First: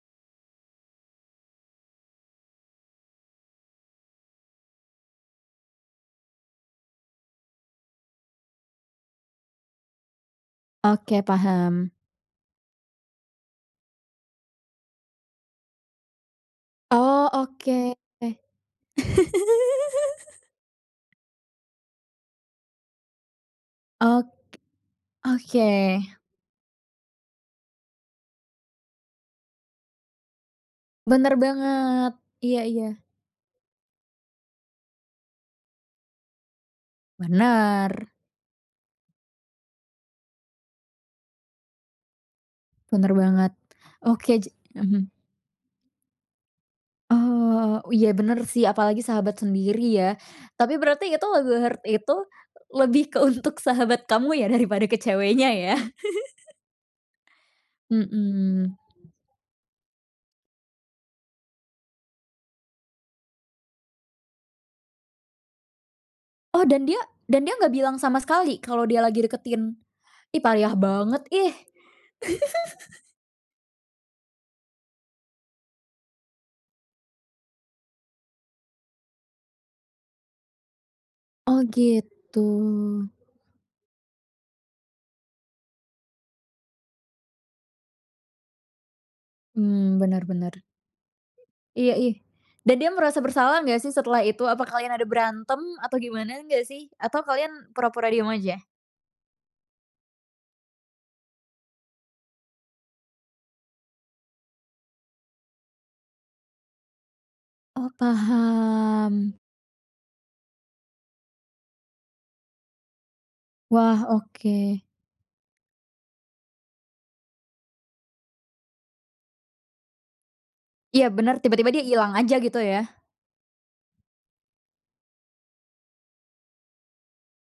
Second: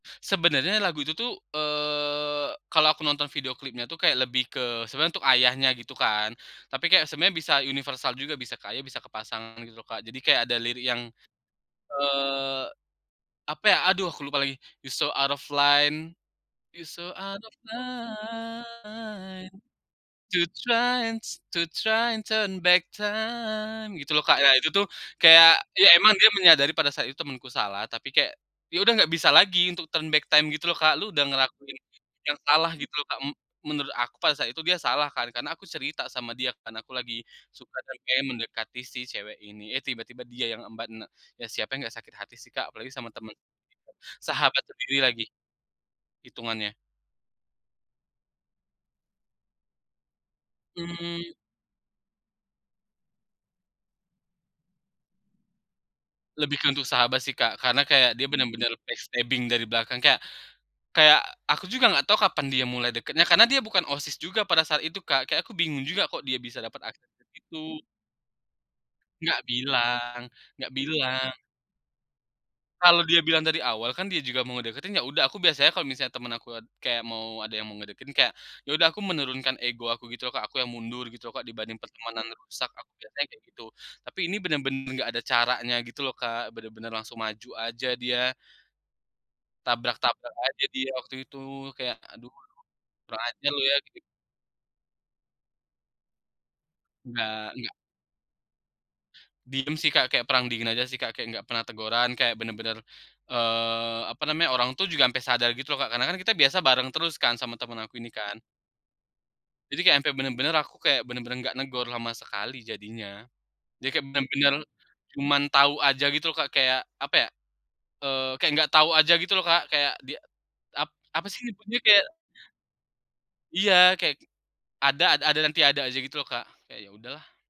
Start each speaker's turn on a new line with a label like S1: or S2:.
S1: Sebenarnya lagu itu tuh, eee, kalau aku nonton video klipnya tuh kayak lebih ke sebenarnya untuk ayahnya gitu kan. Tapi kayak sebenarnya bisa universal juga, bisa kayak, bisa ke pasangan gitu loh Kak, jadi kayak ada lirik yang,
S2: Oke paham.
S1: eee, apa ya, aduh aku lupa lagi. "You're so out of line, you're so
S2: Oh
S1: out of
S2: oke.
S1: line, to try and s to try and turn back time," gitu loh
S2: Ok
S1: Kak, ya itu tuh kayak,
S2: oke.
S1: ya emang dia menyadari pada saat itu temanku salah, tapi kayak, ya udah nggak bisa lagi turn back time gitu loh Kak. "Lu udah
S2: Benar
S1: ngelakuin
S2: banget,
S1: yang
S2: iya
S1: salah,"
S2: iya.
S1: gitu loh Kak, menurut aku pada saat itu dia salah kan, karena aku cerita sama dia kan, aku lagi suka dan
S2: Benar.
S1: kayak mendekati si cewek ini, eh tiba-tiba dia yang embat. Nah, siapa yang nggak sakit hati sih Kak, apalagi sama
S2: Benar
S1: teman
S2: banget.
S1: sendiri,
S2: Oke
S1: sahabat
S2: ja
S1: sendiri
S2: mhm.
S1: lagi itungannya.
S2: Oh, oh iya benar sih, apalagi sahabat sendiri ya, tapi berarti
S1: Hmm.
S2: lagu Heart itu lebih ke untuk sahabat kamu ya daripada ke ceweknya ya?
S1: Lebih ke untuk sahabat sih Kak. Karena kayak dia benar-benar
S2: Mhm.
S1: backstabbing dari belakang kayak kayak aku juga nggak tahu kapan dia mulai deketnya, karena dia bukan OSIS juga pada saat itu Kak, kayak aku bingung juga kok dia bisa
S2: Oh, dan
S1: dapat
S2: dia
S1: akses ke
S2: dan dia nggak
S1: situ.
S2: bilang sama sekali, kalau dia lagi
S1: Nggak
S2: deketin?
S1: bilang
S2: Ih
S1: nggak
S2: payah banget
S1: bilang.
S2: ih.
S1: Kalau dia bilang dari awal kan, dia juga mau ngedeketin, ya udah, aku biasanya kalau misalnya teman aku kayak mau ada yang ngedeketin, kayak, ya udah aku menurunkan ego aku gitu loh Kak, aku yang mundur gitu Kak,
S2: Oh
S1: dibanding pertemanan
S2: gitu.
S1: rusak, aku biasanya kayak gitu. Tapi ini benar-benar nggak ada caranya gitu loh Kak, benar-benar langsung maju aja dia
S2: Hmm, benar
S1: tabrak-tabrak
S2: benar.
S1: aja dia waktu itu,
S2: Iya
S1: kayak
S2: ih,
S1: "Aduh aduh
S2: dan dia
S1: kurang
S2: merasa
S1: ajar lu
S2: bersalah
S1: ya,"
S2: nggak sih
S1: gitu.
S2: setelah itu, apa kalian ada berantem atau gimana nggak sih, atau
S1: Enggak
S2: kalian,
S1: enggak.
S2: pura-pura diem aja?
S1: Diam sih Kak, kayak perang dingin aja sih Kak, kayak nggak pernah teguran, kayak benar-benar, eee, apa namanya, orang tuh juga sampai sadar gitu loh Kak, karena kan kita biasa bareng terus kan, sama teman
S2: Oh,
S1: aku ini kan.
S2: paham.
S1: Jadi kayak sampe benar-benar aku kayak benar-benar nggak negur sama sekali jadinya. Jadi kayak
S2: Wah,
S1: benar-benar
S2: oke.
S1: cuman tau aja gitu loh Kak, kayak, apa ya, eee, kayak nggak tau aja gitu loh Kak, kayak dia ap
S2: Iya
S1: apa
S2: benar,
S1: sih
S2: tiba-tiba
S1: nyebutnya
S2: dia
S1: kayak
S2: ilang aja, gitu ya.
S1: Iya, kayak ada ada ada dan tiada aja gitu loh Kak, kayak ya udahlah.